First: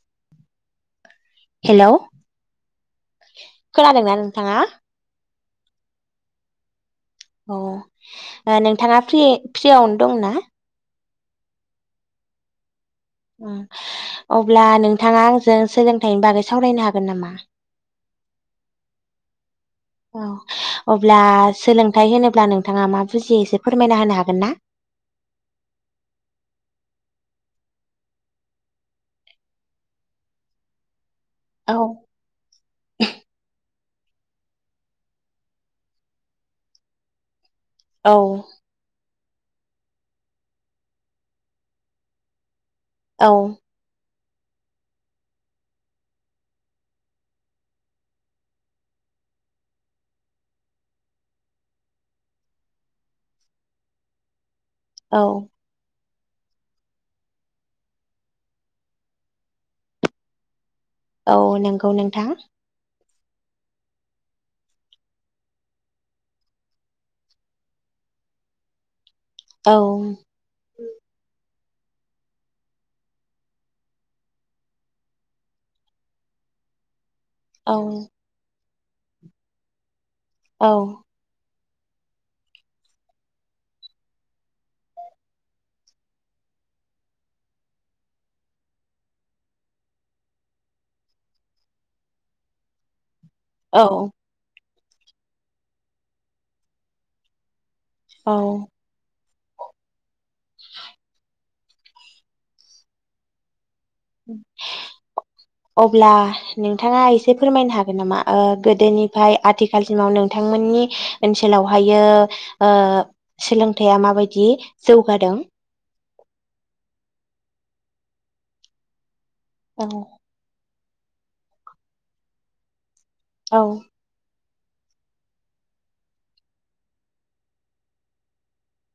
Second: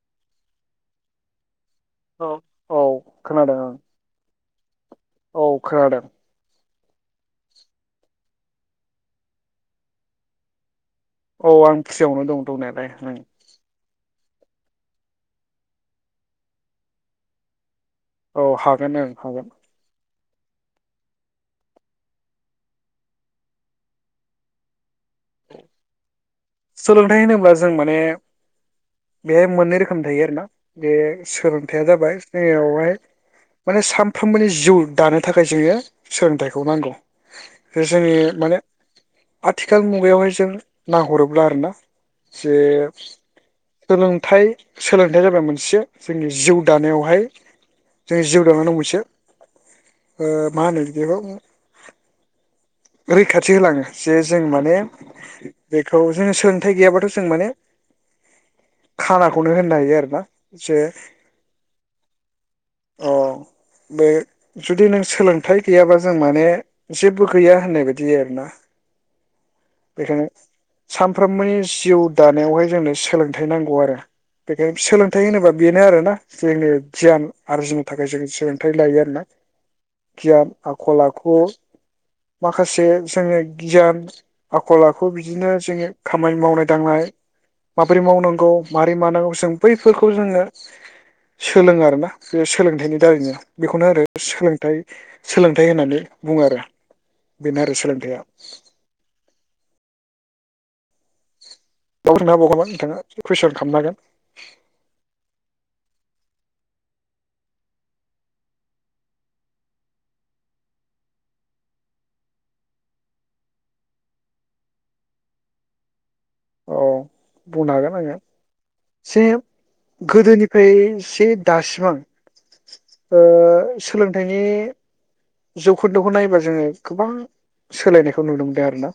[inaudible] औ औ खोनादों ओं खोनादोंना नोंथाङा औ खोनादों औ ओ नोंथाङा फ्रि-फ्रियावनो दं ना? औ आं फ्रियावनो दं दंनायालाय ओं [unintelligible] अब्ला नोंथाङा आंजों सोलोंथाइनि बागै सावरायनो हागोन नामा? औ हागोन ओं हागोन औ अब्ला सोलोंथाइ होनोब्ला नोंथाङा मा बुजियो एसे फोरमायना होनो हागोन ना? सोलोंथाइ होनोब्ला जों माने बे मोननै रोखोमनि थायो आरोना बे औ सोलोंथाइया जाबाय जोंनियावहाय माने सानफ्रोमबोनि जिउ दानो थाखाय जोंङो सोलोंथाइखौ नांगौ औ जोंनि माने आथिखाल मुगायावहाय जों नाहरोब्ला अब्ला आरो ना जे औ सोलों सोलोंथाइ जाबाय मोनसे जोंनि जिउ दानायावहाय जोंनि जिउ दानायाव मोनसे ओ मा होनो बिखौ रैखाथि होलाङो जे जों माने औ बे [unintelligible] औ जोंङो सोलोंथाइ गैयाबाथ' जों माने खानाखौनो होननो हायो आरोना जे औ नंगौ नोंथां अ बे जुदि नों सोलोंथाइ गैयाबा जों माने जेबो गैया थनायबादि जाया आरो ना औ बेखायनो सानफ्रोमबोनि जिउ दानायावहाय जोंनो सोलोंथाइ नांगौ आरो बेखायनो सोलोंथाइ होनोबा बेनो आरोना जोंनि गियान आरो औ जोंनि थाखाय [unintelligible] निफ्राय लायो आरो ना गियान औ आखल आखु माखासे जोंनि गियान आखल आखु बिदिनो जोंनि खामानि मावनाय दांनाय माबोरै मावनांगौ मारै मानांगौ जों बैफोरखौ जोङो सोलोङो आरो ना बे सोलोंथाइनि दारैनो बेखौनो होनो औ सोलोंथाइ सोलोंथाइ होननानै बुङो आरो बेनो आरो सोलोंथाइया औ [inaudible] दावों हाबबावगामा नोंथाङा [unintelligible] कुइसन खालामनो हागोन अब्ला नोंथाङा एसे फोरमायनो हागोन नामा ओ गोदोनिफाय आथिखालसिमाव नोंथांमोननि ओनसोलावहायो ओ सोलोंथाइया माबायदि जौगादों औ बुंनो हागोन आङो सेम औ गोदोनिफ्राय से दासिम आं ओ औ सोलोंथाइनि जौखोन्दोखौ नायोबा जोङो गोबां सोलायनायखौ नुनो मोनदों आरोना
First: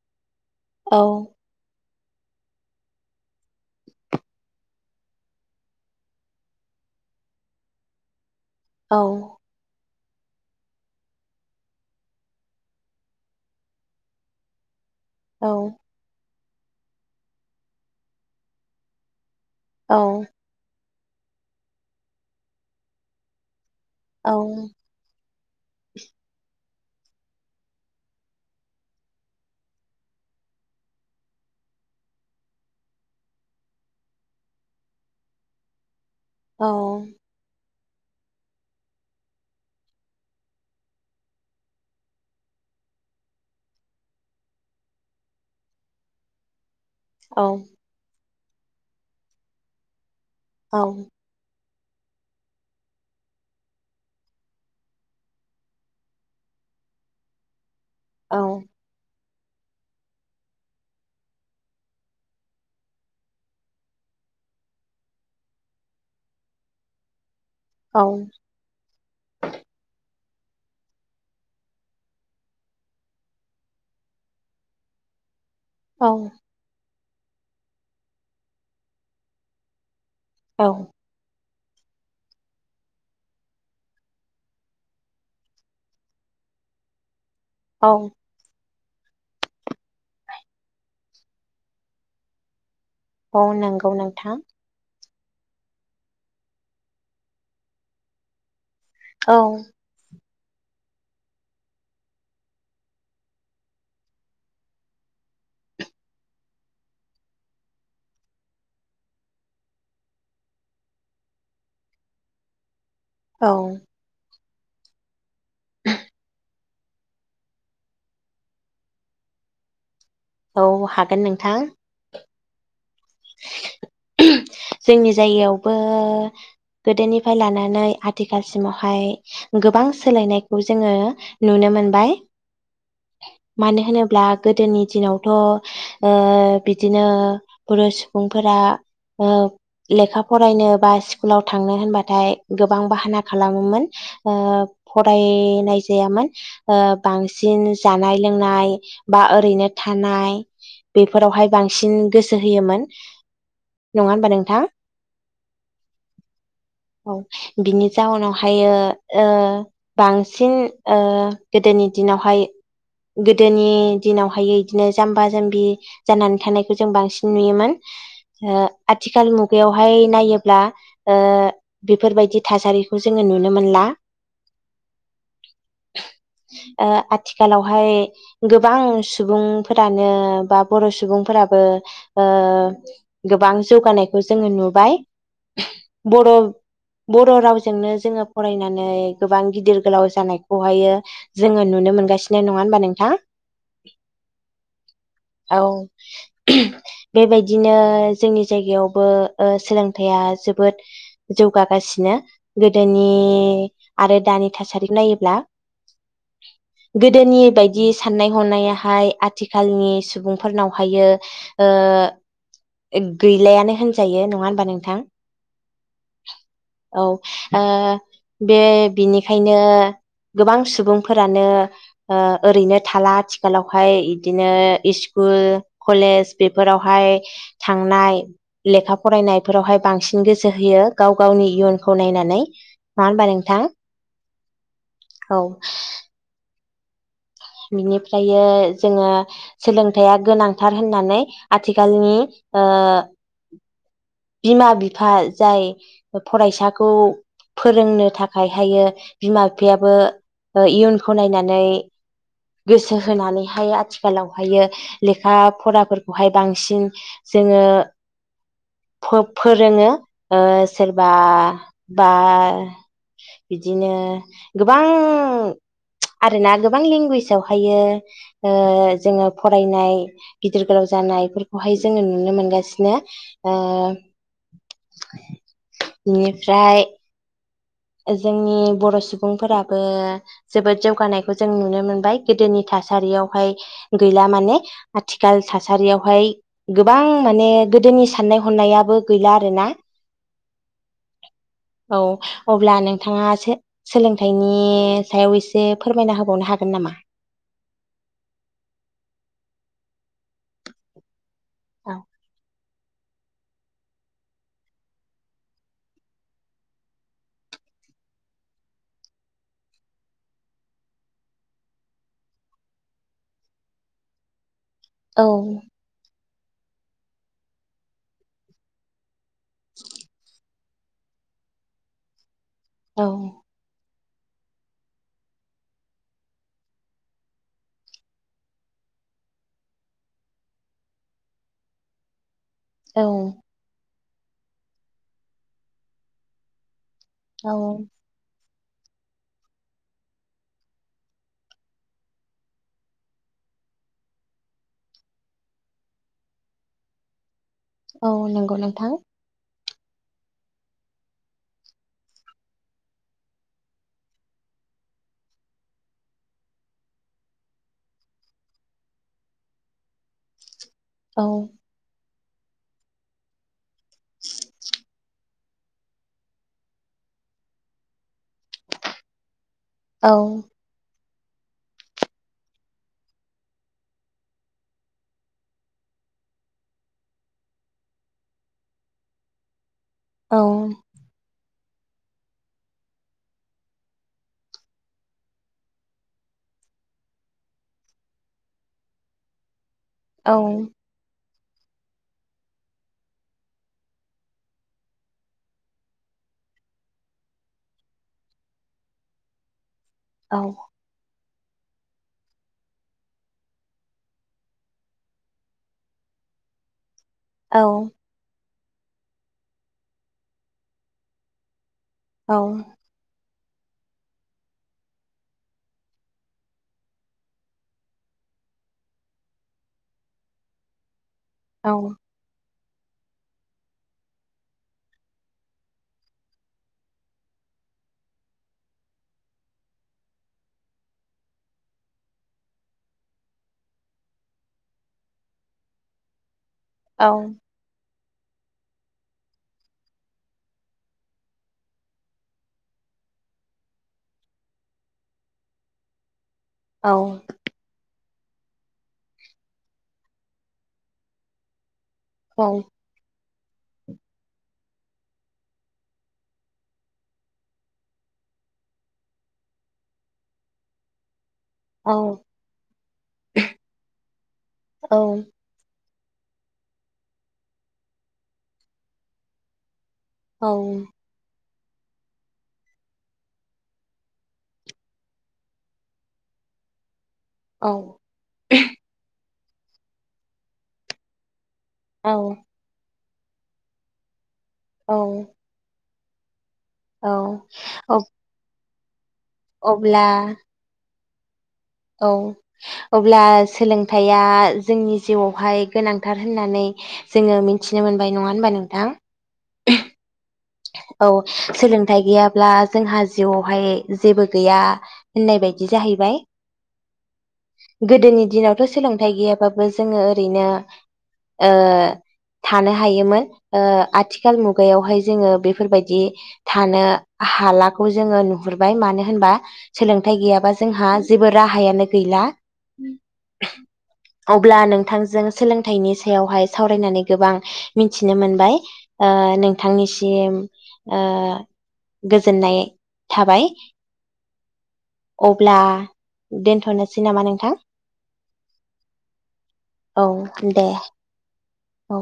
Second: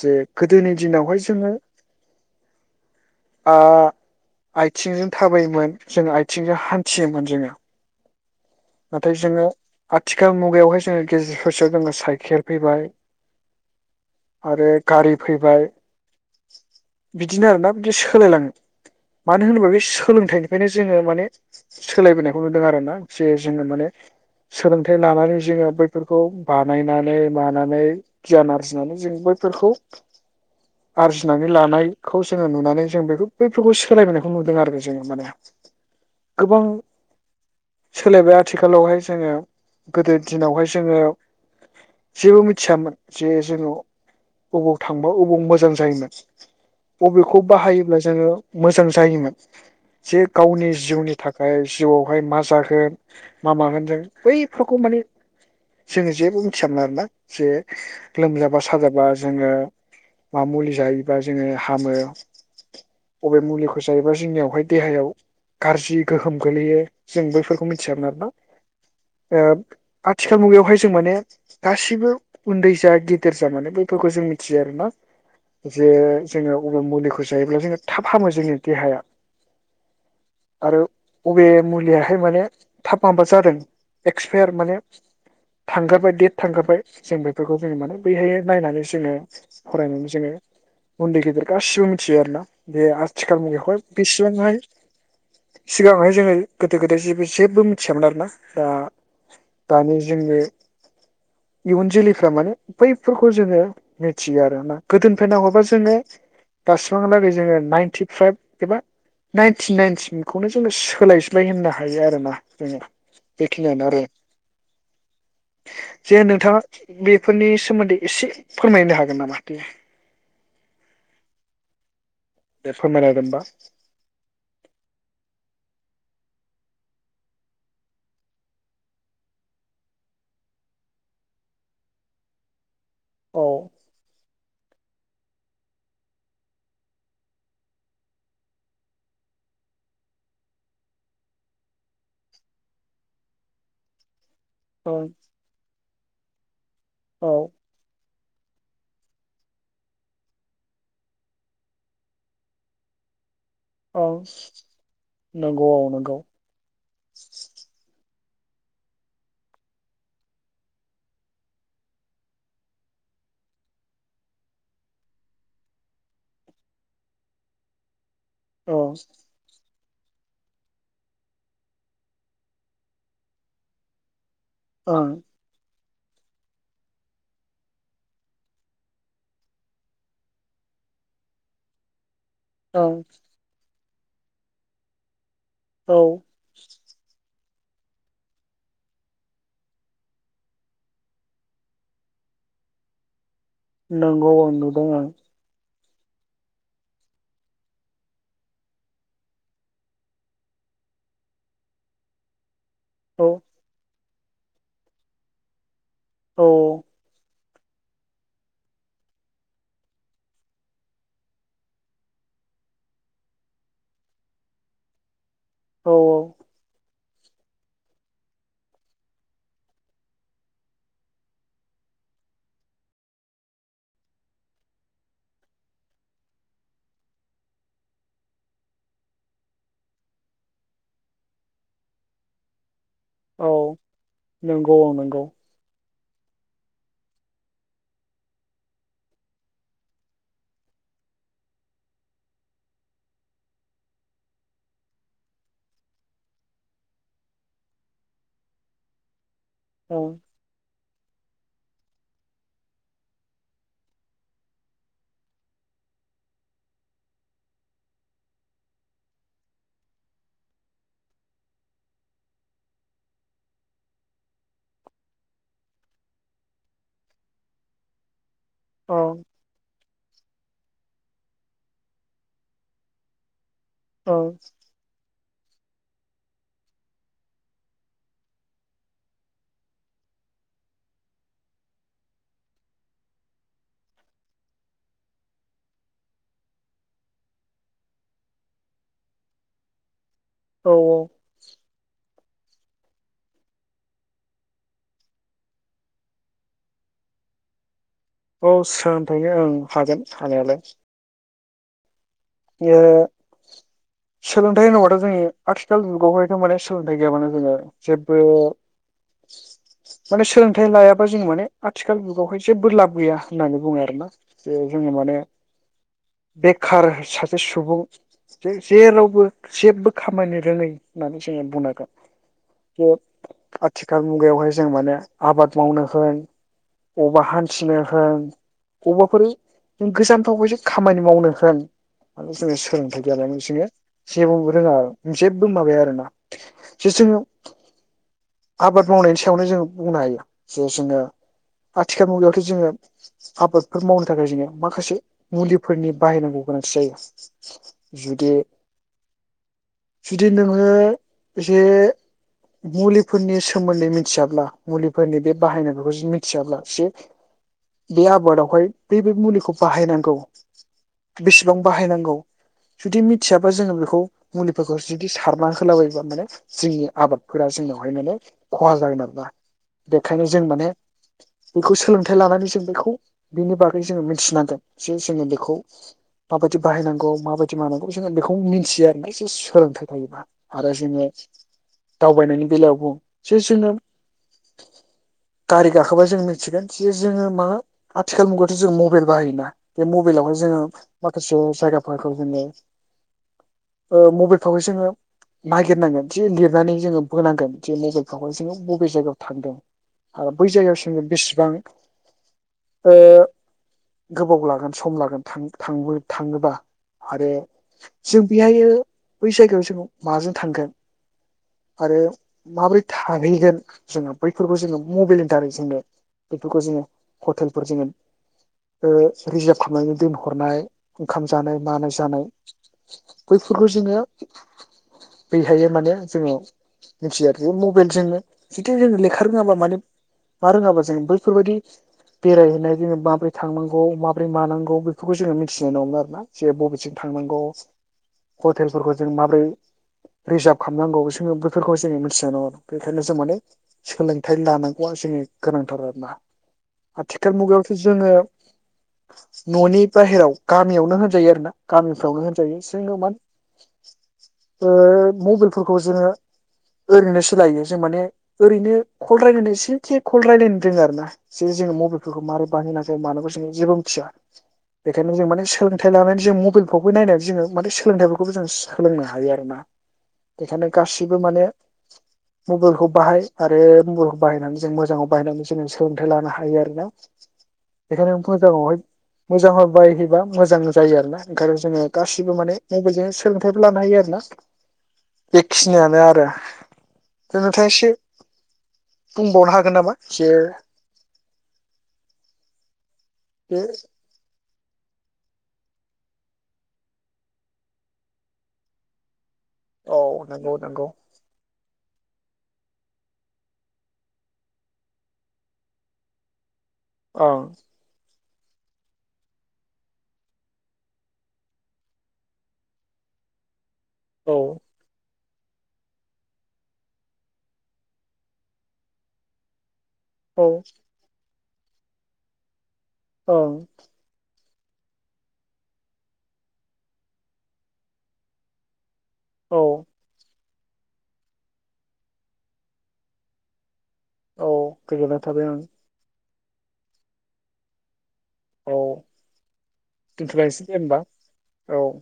जे गोदोनि औ दिनावहाय जोङो आआथिंजों थाबायोमोन जों आथिंजों हान्थियोमोन जोङो औ नाथाय जोंङो आथिखाल मुगायावहाय जोंनि गेजेरफोरसो जोङो साइकेल फैबाय आरो गारि औ फैबाय बिदिनो आरोना बिदि सोलायलाङो मानो होनोबा बे औ सोलोंथाइनिफ्रायनो जोङो माने सोलायबोनायखौ नुदों आरो ना जे जोङो माने सोलोंथाइ लानानै जोंङो बैफोरखौ बानायनानै मानानै गियान आरजिनानै जों बैफोरखौ आरजिनानै लानायखौ जोङो नुनानै जों बे बैफोरखौ सोलायबोनायखौ नुदों आरो जोङो माने गोबां औ सोलायबाय आथिखालावहाय जोङो गोदो दिनावहाय जोङो जेबो मिथियामोन जे जोङो अबावयाव थांबा अबावयाव मोजां जायोमोन बबेखौ बाहायोब्ला जोङो मोजां जायोमोन जे गावनि जिउनि थाखाय जिउआवहाय मा जागोन मा मागोन जों बैफोरखौ माने जोङो जेबो मिथियामोन आरोना जे औ लोमजाबा साजाबा जोङो मा मुलि जायोबा जोङो हामो बबे मुलिखौ जायोबा जोंनियावहाय देहायाव गाज्रि गोहोम गो्लैयो जों बैफोरखौ मोन्थिआरोमोनदां ओ आथिखाल मुगायावहाय जों माने गासिबो उन्दै जा गेदेर जा माने बैफोरखौ जों मिथियो आरो ना। जे औ जोङो अबे मुलि बजायोब्ला जोङो थाब हामो जोनि देहाया औ आरो अबे मुलियाहाय माने थाब माबा जादों एक्सपायार माने थांगखाबाय देट थांखाबाय जोंबो जोङो औ माने बैहाय नायनानै जोङो फरायनानै जोङो उन्दै गेदेर गासिबो मिथियो आरो ना। बे औ आथिखाल मुगायावहाय नंगौ नोंथां बेसेबांहाय सिगांहाय जोङो गोदो गोदाय जेबो जेबो मिथियामोन आरोना दा औ दानि जोंनि इयुन जोलैफ्रा माने बैफोरखौ जोङो मिथियो आरोना गोदोनिफ्राय नाहरबा जोङो दासिमांहालागै जोङो नाइनटि फाइभ एबा नाइनटि नाइनटिखौनो जोङो सोलायजबाय होननो हायो आरो ना जोङो। औ बेखिनियानो आरो जे नोंथाङा बेफोरनि सोमोन्दै एसे फोरमायनो हागोन नामा? औ हागोन नोंथां। दे फोरमायना होदोमबा जोंनि जायगायावबो ओ गोदोनिफ्राय लानानै आथिखालसिमावहाय गोबां सोलायनायखौ जोङो नुनो मोनबाय। औ मानो होनोब्ला गोदोनि। दिनावथ ओ बिदिनो पुरुस सुबुंफोरा ओ लेखा फरायनो बा स्कुलाव थांनो होनबाथाय गोबां बाहाना खालामोमोन ओ ओं फरायनाय जायामोन [unintelligible] ओ औ बांसिन जानाय लोंनाय बा ओरैनो थानाय बेफोरावहाय बांसिन गोसो होयोमोन। [unintelligible] नङा ओं होमबा नोंथां नंगौ औ नंगौ औ बिनि जाउनाव हायो ओ बांसिन ओ गोदोनि दिनावहाय गोदोनि दिनावहाय बिदिनो जाम्बा जाम्बि जानानै थानायखौ जों बांसिन नुयोमोन। ओ औ आथिखाल मुगायाव। बेहाय नायोब्ला ओ बेफोरबायदि थासारिखौ जोङो नुनो मोनला औ ओ आथिखालावहाय गोबां सुबुंफोरानो बा बर सुबुंफोराबो ओ औ गोबां जौगानायखौ जोङो नुबाय। औ बर बर राव जोंनो जोङो फरायनानै गोबां गिदिर गोलाव जानायखौहायो जोङो नुनो मोनगासिनो नङा होमबा नोंथां? नांगौ औ नंगौ नुदों आं बेबायदि बिदिनो जोंनि जायगायावबो ओ सोलोंथाइया जोबोद जौगागासिनो गोदोनि औ आरो दानि थासारि नायोब्ला औ गोदोनि बायदि साननाय हनायाहाय आथिखालनि सुबुंफोरनावहायो ओ गैलायानो होनजायो नङा होनबा नोंथां? औ औ औ ओ बे बिनिखायनो गोबां सुबुंफोरानो ओ ओरैनो थाला आथिखालावहाय बिदिनो स्कुल कलेज बेफोरावहाय थांनाय लेखा फरायनायफोरावहाय बांसिन गोसो होयो गाव गावनि इयुनखौ नायनानै नङा होमबा औ नोंथां? नंगौ नंगौ औ बिनिफ्रायो जोङो सोलोंथाइया गोनांथार होननानै आथिखालनि ओ बिमा बिफा जाय फरायसाखौ फोरोंनो थाखाय हायो बिमा बिफायाबो ओं इयुन खौ नायनानै गोसो होनानैहाय आथिखालावहायो लेखा फराफोरखौहाय बांसिन जोङो फ फोरोङो सोरबा बा बिदिनो गोबां आरोना गोबां लेंगुवेजावहायो ओ ओं जोङो फरायनाय गिदिर गोलाव जानायफोरखौहाय जोङो नुनो मोनगासिनो औ बोनिफ्राय जोंनि बर' सुबुंफोराबो जोबोद जौगानायखौ जों नुनो मोनबाय गोदोनि थासारियावहाय गैला माने आथिखाल थासारियावहाय गोबां माने गोदोनि साननाय हनायाबो गैला आरोना। औ औ औ अब्ला नोंथाङा सो--सोलोंथाइनि सायाव एसे फोरमायना होबावनो हागोन नामा? औ सोंथायो ओं हागोन हानायालाय औ ओ सोलोंथाइ होनोबाथ' जोंनि आथिखाल जुगावहायथ' माने सोलोंथाइ गैयाबानो जोङो जेबबो माने सोलोंथाइ लायाबा जों माने आथिखाल जुगावहाय जेबबो लाब गैया होननानै बुङो आरोना जोङो माने औ बेखार सा से सुबुं जे जेरावबो जेबबो खामानि रोङै नानसै बुंनांगोन यो आथि गाल मुगायावहाय जों माने आबाद मावनो होन अबा हान्थिनो होन अबेबाफोरों गोजानफोराव ऐस खामानि मावनो होन ओ [unintelligible] जोङो सोलोंथाइ औ गैया लाबासिनो जेबबो रोङा, जेबबो माबाया आरो ना। जेसेनो औ आबाद मावनायनि सायावनो जोङो बुंनो हायो जे जोङो आथिखाल मुगायावथ' जोङो आबादफोर मावनो थाखाय जोङो माखासे मुलिफोर बाहायनांगौ गोनांथि जायो। औ जुदि नंगौ नोंथां। जुदि नोङो जे मुलिफोरनि सोमोन्दै मिथियाब्ला, मुलिफोरनि बे बाहायनायफोरखौ जुदि मिथियाब्ला जे बे आबादावहाय बै बे मुलिखौ बाहायनांगौ औ बेसेबां बाहायनांगौ जुदि मिथियाबा जोङो बेखौ मुलिफोरखौ जुदि सारना होलाबायबा माने जोंनि आबादफोरा जोंनावहाय माने खहा जागोन आरोना। औ बेखायनो जों माने बेखौ सोलोंथाइ लानानै जों बेखौ बेनि बागै जोङो मिथिनांगोन। जे जोङो बेखौ माबायदि बाहायनांगौ माबायदि माबानांगौ जोंङो बेखौ मिनथियो आरो जे सोलोंथाइ फोयबा औ आरो जोङो दावबायनायनि बेलायाव बुङो, जे जोङो गारि गाखोबा जों मिथिगोन जे जोङो मा आथिखाल मुगायावथ' जों मबाइल बाहायोना, बे औ मबाइलावहाय जोङो। माखासे जायगाफोरखौ जोङो ओ मबाइलफ्रावहाय जोङो नागिरनांगोन जे लिरनानै जोङो बोनांगोन जे मबाइलफ्रावहाय जोङो बबे जायगायाव थांदों। आरो औ बै जायगायाव सिमाव बेसे गोबां ओ गोबाव लागोन सम लागोन थां। थांनो थाङोबा। आरो जों बेहायो बै जायगायाव जों माजों थांगोन। आरो औ माबोरै थाहैगोन। जोङो बैफोरखौ जोङो मबाइलनि दारै जोङो बेफोरखौ जोङो हटेलफोर जोङो ओ रिजार्भ खालामनानै दोन हरनाय- ओंखाम औ जानाय-मानाय जानाय बैफोरखौ जोङो बैहाय माने जोङो मिथियो आरो। बे मबाइलजोंनो जुदि जों लेखा रोङाबा माने मा रोङाबा जों बैफोरबायाददि बेरायहैनाय जोङो माबोरै थांनांगौ माबोरै मानांगौ बेखौ जोङो मिथिनाय नङोमोन आरो ना। जे बबेथिं थांनांगौ हटेलफोरखौ जों माबोरै रिजार्भ खालामनांगौ जोङो बेफोरखौ जोङो मिथिनाय नङा। बेखायनो जों माने सोलोंथाइ लानांगौआ जोंनि गोनांथार आरो ना। औ आथिखालनि मुगायावथ' जोङो न'नि। बाहेराव गामियावनो होनजायो आरो ना गामिफ्रावनो होनजायो जोङो मने ओ मबाइलफोरखौ जोङो ओरैनोसो लायो। जों माने ओरैनो कल रायलायनो एसे कल रायज्लायनो रोङो आरो ना। जे जोङो औ मबाइलफोरखौ मारै बाहायनांगौ- मानोखौ जोङो जेबो मिथिया। बेखायनो औ जों माने सोलों सोलोंथाइ लानायानानै जों मबाइलफ्रावबो नायनानै जोङो माने सोलोंथाइफोरखौबो जों सोलोंनो हायो आरो ना। औ बेखायनो गासिबो माने। मबाइलखौ बाहाय आरो मबाइलखौ बाहायनानै जों मोजाङाव बाहायनानै जोङो सोलोंथायाइ लानो हायो आरोना। औ बेखायनो फरायथारनांगौ हाय। मोजां ह बायहैबा मोजां जायो आरो ना। ओंखायनो जोङो औ गासिबो माने माइजोंनो सो। सोलोंथाइबो लानो हायो आरोना। औ बेखिनियानो आरो। दा। औ नोंथाङा एसे औ बुंबावनो हागोन नामा अब्ला जे। औ। अब्ला बे सोलोंथाइया। जोंनि जिउआवहाय गोनांथार होननानै जोङो मिथिनो मोनबाय नङा होनबा नोंथां। औ। नंगौ नंगौ औ सोलों थाय गैयाब्ला जोंहा जिउआवहाय जेबो गैया होननाय बायदि जाहैबाय। ओं गोदोनि दिनावथ' सोलोंथाइ गैयाबाबो जोङो ओरैनो थानो हायोमोन। औ आथिखाल मुगायावहाय। जोङो। बेफोरबायदि थानो हालाखौ जोङो नुहुरबाय मानो होनबा। सोलोंथाइ औ गैयाबा जोंहा जेबो। राहायानो गैला। औ। अब्ला नोंथांजों सोलोंथाइनि सायावहाय सावरायनानै गोबां मिथिनो मोनबाय। ओ औ नोंथांनि सिम ओ गोजोननाय थाबाय। औ गोजोननाय थाबाय अब्ला आं। दोनथ'नोसै नामा नोंथां। औ औ दोनथ'लायनोसै दे होमबा औ।